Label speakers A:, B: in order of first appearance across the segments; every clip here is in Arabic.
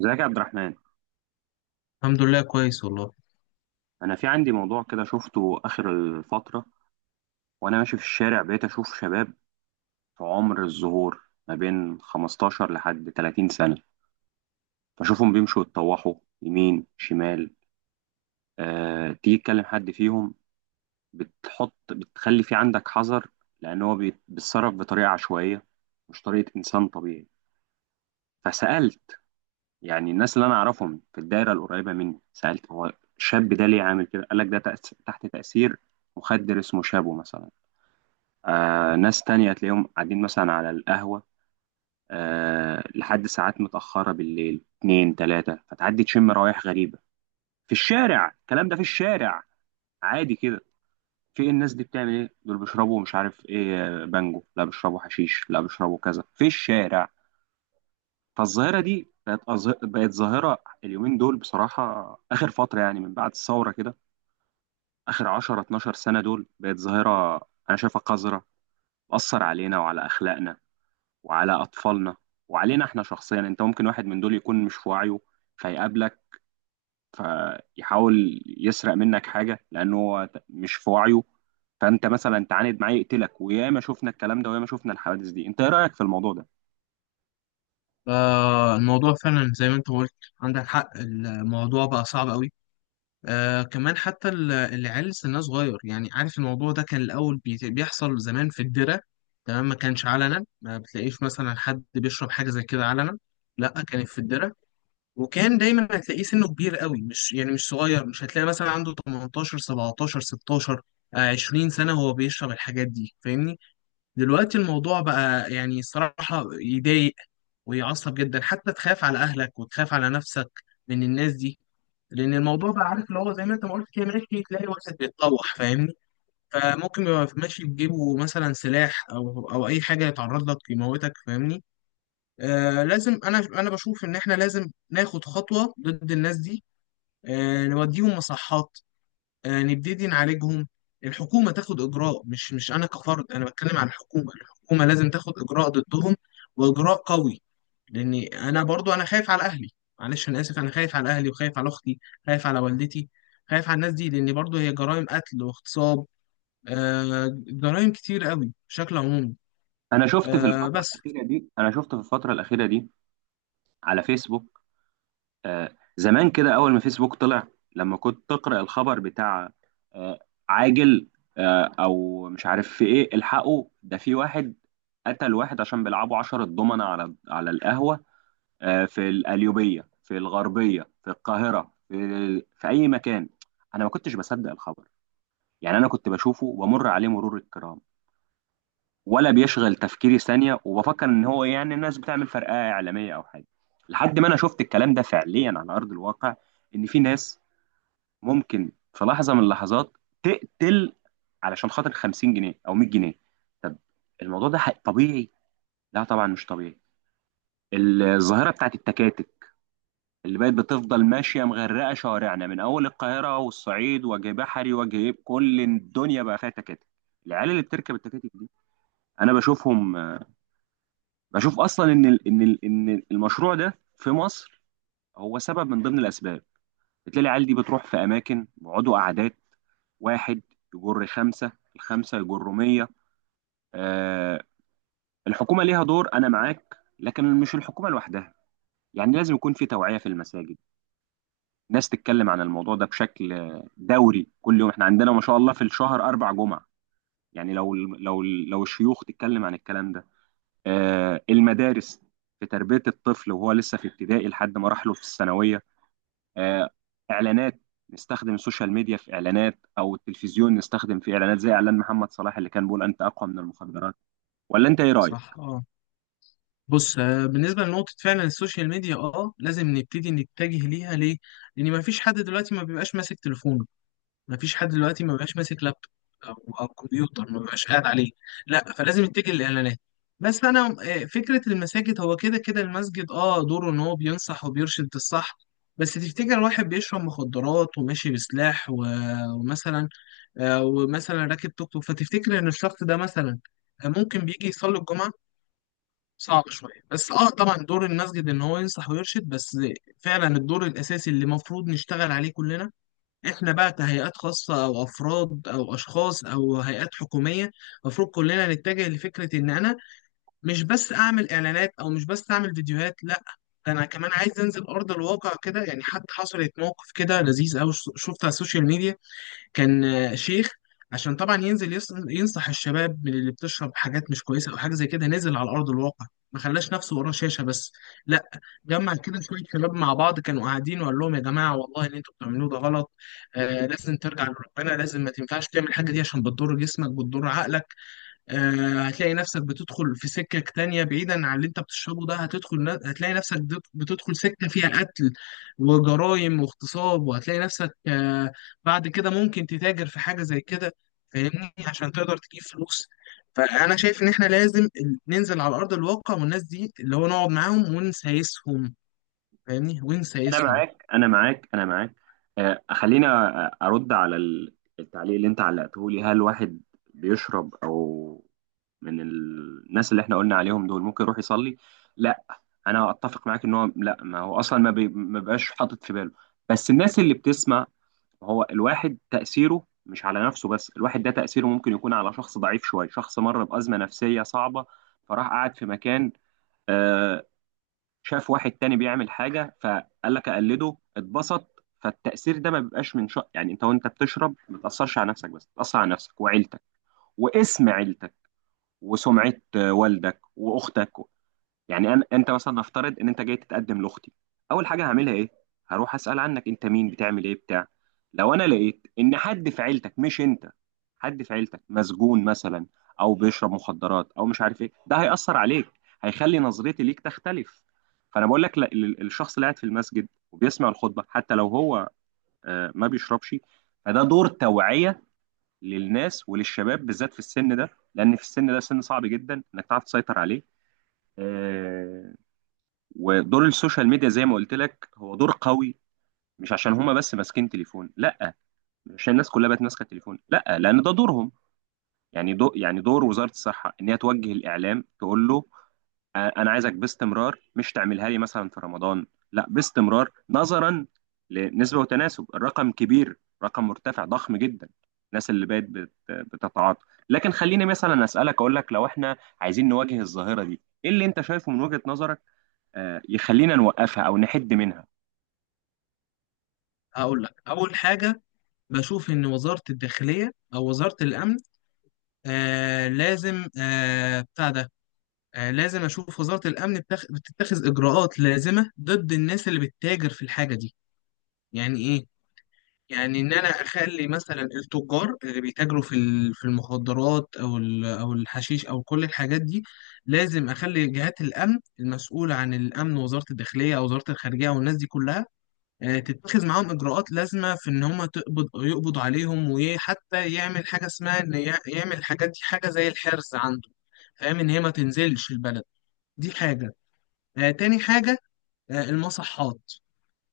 A: ازيك يا عبد الرحمن؟
B: الحمد لله كويس والله.
A: انا في عندي موضوع كده شفته اخر الفتره وانا ماشي في الشارع بقيت اشوف شباب في عمر الزهور ما بين 15 لحد 30 سنه. بشوفهم بيمشوا يتطوحوا يمين شمال. تيجي تكلم حد فيهم، بتخلي في عندك حذر لان هو بيتصرف بطريقه عشوائيه، مش طريقه انسان طبيعي. فسالت، يعني الناس اللي انا اعرفهم في الدايره القريبه مني، سالت: هو الشاب ده ليه عامل كده؟ قال لك: ده تحت تاثير مخدر اسمه شابو مثلا. ناس تانية تلاقيهم قاعدين مثلا على القهوة، لحد ساعات متأخرة بالليل، اتنين تلاتة، فتعدي تشم روايح غريبة في الشارع. الكلام ده في الشارع عادي كده. في الناس دي بتعمل ايه؟ دول بيشربوا مش عارف ايه، بانجو، لا بيشربوا حشيش، لا بيشربوا كذا، في الشارع. فالظاهرة دي بقت ظاهرة اليومين دول بصراحة، آخر فترة يعني من بعد الثورة كده، آخر 10 12 سنة، دول بقت ظاهرة. أنا شايفها قذرة، بتأثر علينا وعلى أخلاقنا وعلى أطفالنا، وعلينا إحنا شخصيا. أنت ممكن واحد من دول يكون مش في وعيه، فيقابلك، فيحاول يسرق منك حاجة لأنه هو مش في وعيه، فأنت مثلا تعاند معاه يقتلك. وياما شفنا الكلام ده، وياما شفنا الحوادث دي. أنت إيه رأيك في الموضوع ده؟
B: الموضوع فعلا زي ما انت قلت. عندك حق، الموضوع بقى صعب قوي. آه، كمان حتى العيال سنها صغير. يعني عارف الموضوع ده كان الأول بيحصل زمان في الدرة. تمام، ما كانش علنا، ما بتلاقيش مثلا حد بيشرب حاجة زي كده علنا، لا، كانت في الدرة. وكان دايما هتلاقيه سنه كبير قوي، مش يعني مش صغير، مش هتلاقي مثلا عنده 18 17 16. آه، 20 سنة هو بيشرب الحاجات دي، فاهمني. دلوقتي الموضوع بقى يعني صراحة يضايق ويعصب جدا، حتى تخاف على اهلك وتخاف على نفسك من الناس دي. لان الموضوع بقى عارف اللي هو زي ما انت ما قلت كده، ماشي تلاقي واحد بيتطوح، فاهمني. فممكن يبقى ماشي بجيبه مثلا سلاح او اي حاجه، يتعرض لك يموتك، فاهمني. آه، لازم انا بشوف ان احنا لازم ناخد خطوه ضد الناس دي. آه، نوديهم مصحات. آه، نبتدي نعالجهم. الحكومه تاخد اجراء، مش انا كفرد، انا بتكلم عن الحكومه. الحكومه لازم تاخد اجراء ضدهم، واجراء قوي. لاني انا برضو انا خايف على اهلي. معلش انا اسف، انا خايف على اهلي وخايف على اختي، خايف على والدتي، خايف على الناس دي، لان برضو هي جرائم قتل واغتصاب. آه، جرائم كتير قوي بشكل عمومي. آه، بس.
A: أنا شفت في الفترة الأخيرة دي على فيسبوك. زمان كده، اول ما فيسبوك طلع، لما كنت تقرأ الخبر بتاع آه، عاجل، او مش عارف في ايه، الحقوا ده في واحد قتل واحد عشان بيلعبوا عشرة ضمنة على القهوة، في القليوبية، في الغربية، في القاهرة، في اي مكان، انا ما كنتش بصدق الخبر. يعني انا كنت بشوفه وبمر عليه مرور الكرام، ولا بيشغل تفكيري ثانية، وبفكر ان هو يعني الناس بتعمل فرقعة اعلامية او حاجة، لحد ما انا شفت الكلام ده فعليا على ارض الواقع، ان في ناس ممكن في لحظة من اللحظات تقتل علشان خاطر 50 جنيه او 100 جنيه. طب الموضوع ده طبيعي؟ لا طبعا مش طبيعي. الظاهرة بتاعت التكاتك اللي بقت بتفضل ماشية مغرقة شوارعنا، من أول القاهرة والصعيد، وجه بحري وجه، كل الدنيا بقى فيها تكاتك. العيال اللي بتركب التكاتك دي، أنا بشوفهم. بشوف اصلا ان ال ان ال ان المشروع ده في مصر هو سبب من ضمن الاسباب. بتلاقي العيال دي بتروح في اماكن بيقعدوا قعدات، واحد يجر خمسه، الخمسه يجروا 100. آه الحكومه ليها دور، انا معاك، لكن مش الحكومه لوحدها. يعني لازم يكون في توعيه في المساجد، ناس تتكلم عن الموضوع ده بشكل دوري، كل يوم. احنا عندنا ما شاء الله في الشهر اربع جمعه، يعني لو الشيوخ تتكلم عن الكلام ده. المدارس، في تربية الطفل وهو لسه في ابتدائي لحد مراحله في الثانوية. آه، إعلانات، نستخدم السوشيال ميديا في إعلانات، أو التلفزيون نستخدم في إعلانات، زي إعلان محمد صلاح اللي كان بيقول: أنت أقوى من المخدرات. ولا أنت إيه رأيك؟
B: صح، اه. بص، آه، بالنسبه لنقطه، فعلا السوشيال ميديا اه لازم نبتدي نتجه ليها. ليه؟ لان ما فيش حد دلوقتي ما بيبقاش ماسك تليفونه، مفيش حد دلوقتي ما بقاش ماسك لابتوب او او كمبيوتر ما بقاش قاعد عليه. لا، فلازم يتجه للاعلانات. بس انا فكره المساجد، هو كده كده المسجد اه دوره ان هو بينصح وبيرشد الصح. بس تفتكر واحد بيشرب مخدرات وماشي بسلاح ومثلا ومثلا راكب توك توك، فتفتكر ان الشخص ده مثلا ممكن بيجي يصلي الجمعه؟ صعب شويه. بس اه طبعا دور المسجد ان هو ينصح ويرشد بس. فعلا الدور الاساسي اللي المفروض نشتغل عليه كلنا، احنا بقى كهيئات خاصة او افراد او اشخاص او هيئات حكومية، المفروض كلنا نتجه لفكرة ان انا مش بس اعمل اعلانات او مش بس اعمل فيديوهات، لا، ده انا كمان عايز انزل ارض الواقع كده. يعني حتى حصلت موقف كده لذيذ قوي شفته على السوشيال ميديا، كان شيخ، عشان طبعا ينزل ينصح الشباب من اللي بتشرب حاجات مش كويسه او حاجه زي كده. نزل على ارض الواقع، ما خلاش نفسه وراه شاشه بس، لا، جمع كده شويه شباب مع بعض كانوا قاعدين وقال لهم: يا جماعه والله اللي انتوا بتعملوه ده غلط. آه، لازم ترجع لربنا، لازم ما تنفعش تعمل الحاجه دي عشان بتضر جسمك بتضر عقلك. آه، هتلاقي نفسك بتدخل في سكة تانية، بعيدا عن اللي انت بتشربه ده هتدخل، هتلاقي نفسك بتدخل سكة فيها قتل وجرائم واغتصاب. وهتلاقي نفسك آه، بعد كده ممكن تتاجر في حاجة زي كده، فاهمني، عشان تقدر تجيب فلوس. فأنا شايف إن إحنا لازم ننزل على أرض الواقع، والناس دي اللي هو نقعد معاهم ونسايسهم، فاهمني،
A: أنا
B: ونسايسهم.
A: معاك، أنا معاك، أنا معاك. خلينا أرد على التعليق اللي أنت علقته لي. هل واحد بيشرب، أو من الناس اللي احنا قلنا عليهم دول، ممكن يروح يصلي؟ لا. انا اتفق معاك ان هو لا، ما هو اصلا ما بيبقاش حاطط في باله. بس الناس اللي بتسمع، هو الواحد تاثيره مش على نفسه بس، الواحد ده تاثيره ممكن يكون على شخص ضعيف شويه، شخص مر بازمه نفسيه صعبه، فراح قعد في مكان، آه، شاف واحد تاني بيعمل حاجه فقال لك اقلده، اتبسط. فالتاثير ده ما بيبقاش من شخص. يعني انت وانت بتشرب ما تاثرش على نفسك بس، تاثر على نفسك وعيلتك، واسم عيلتك وسمعه، والدك واختك. يعني أنا أنت مثلا، نفترض إن أنت جاي تتقدم لأختي، أول حاجة هعملها إيه؟ هروح أسأل عنك أنت مين، بتعمل إيه، بتاع. لو أنا لقيت إن حد في عيلتك، مش أنت، حد في عيلتك مسجون مثلا، أو بيشرب مخدرات، أو مش عارف إيه، ده هيأثر عليك، هيخلي نظرتي ليك تختلف. فأنا بقول لك لا، الشخص اللي قاعد في المسجد وبيسمع الخطبة، حتى لو هو ما بيشربش، فده دور توعية للناس وللشباب، بالذات في السن ده، لأن في السن ده سن صعب جدا إنك تعرف تسيطر عليه. آه، ودور السوشيال ميديا زي ما قلت لك، هو دور قوي. مش عشان هما بس ماسكين تليفون، لا، مش عشان الناس كلها بقت ماسكه تليفون، لا، لان ده دورهم. يعني دو يعني دور وزاره الصحه ان هي توجه الاعلام، تقول له: انا عايزك باستمرار، مش تعملها لي مثلا في رمضان، لا، باستمرار، نظرا لنسبه وتناسب، الرقم كبير، رقم مرتفع، ضخم جدا، الناس اللي بقت بتتعاطى. لكن خليني مثلا اسالك، اقول لك: لو احنا عايزين نواجه الظاهره دي، ايه اللي انت شايفه من وجهه نظرك يخلينا نوقفها او نحد منها؟
B: هقول لك أول حاجة، بشوف إن وزارة الداخلية أو وزارة الأمن آه لازم آه بتاع ده، آه، لازم أشوف وزارة الأمن بتتخذ إجراءات لازمة ضد الناس اللي بتتاجر في الحاجة دي. يعني إيه؟ يعني إن أنا أخلي مثلا التجار اللي بيتاجروا في المخدرات أو الحشيش أو كل الحاجات دي، لازم أخلي جهات الأمن المسؤولة عن الأمن، وزارة الداخلية أو وزارة الخارجية والناس دي كلها، آه، تتخذ معاهم إجراءات لازمة في إن هم يقبضوا عليهم، وحتى يعمل حاجة اسمها إن يعمل الحاجات دي حاجة زي الحرس عنده، فاهم، إن هي ما تنزلش البلد. دي حاجة. آه، تاني حاجة آه، المصحات.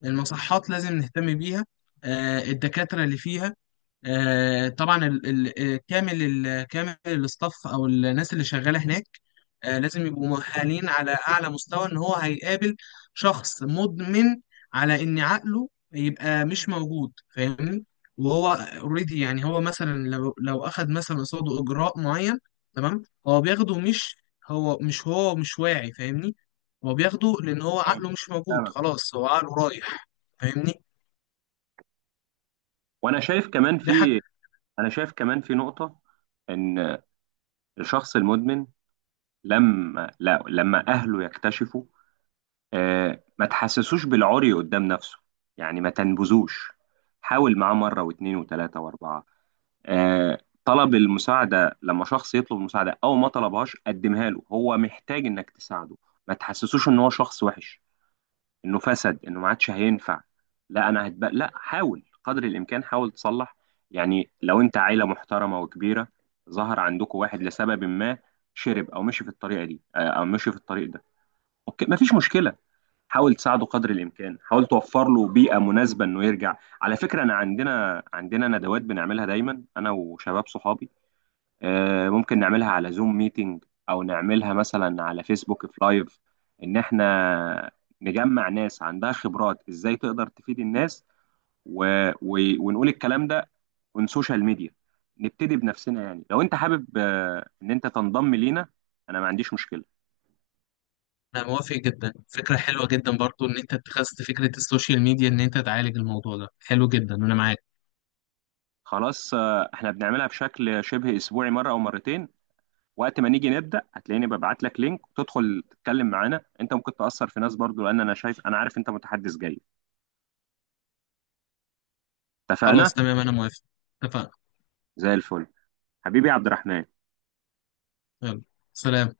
B: المصحات لازم نهتم بيها. آه، الدكاترة اللي فيها، آه، طبعا ال ال آه، كامل الاستاف او الناس اللي شغاله هناك، آه، لازم يبقوا مؤهلين على اعلى مستوى، ان هو هيقابل شخص مدمن، على ان عقله يبقى مش موجود، فاهمني. وهو اوريدي يعني هو مثلا لو اخد مثلا قصاده اجراء معين، تمام، هو بياخده، مش هو مش واعي، فاهمني، هو بياخده لان هو
A: اه،
B: عقله مش موجود،
A: فاهمك، اه.
B: خلاص هو عقله رايح، فاهمني.
A: وانا شايف كمان
B: ده
A: في انا شايف كمان في نقطة، ان الشخص المدمن، لما لا لما اهله يكتشفوا، ما تحسسوش بالعري قدام نفسه، يعني ما تنبذوش. حاول معاه مرة واثنين وثلاثة واربعة، آه، طلب المساعدة. لما شخص يطلب مساعدة، او ما طلبهاش، قدمها له، هو محتاج انك تساعده. ما تحسسوش ان هو شخص وحش، انه فسد، انه ما عادش هينفع، لا. انا هتبقى لا، حاول قدر الامكان، حاول تصلح. يعني لو انت عيله محترمه وكبيره، ظهر عندكم واحد لسبب ما، شرب او مشي في الطريقه دي، او مشي في الطريق ده، اوكي، مفيش مشكله، حاول تساعده قدر الامكان، حاول توفر له بيئه مناسبه انه يرجع. على فكره، انا عندنا ندوات بنعملها دايما، انا وشباب صحابي، ممكن نعملها على زوم ميتنج، او نعملها مثلا على فيسبوك في لايف، ان احنا نجمع ناس عندها خبرات، ازاي تقدر تفيد الناس، و... ونقول الكلام ده on سوشيال ميديا. نبتدي بنفسنا. يعني لو انت حابب ان انت تنضم لينا، انا ما عنديش مشكلة.
B: انا موافق جدا، فكره حلوه جدا برضو ان انت اتخذت فكره السوشيال ميديا ان انت تعالج الموضوع ده، حلو جدا انا معاك.
A: خلاص، احنا بنعملها بشكل شبه اسبوعي، مرة او مرتين، وقت ما نيجي نبدأ هتلاقيني ببعت لك لينك، وتدخل تتكلم معانا. انت ممكن تأثر في ناس برضو، لان انا شايف، انا عارف انت متحدث جيد. اتفقنا؟
B: خلاص تمام انا موافق، اتفقنا.
A: زي الفل. حبيبي عبد الرحمن،
B: يلا، سلام.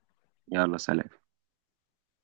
A: يلا سلام.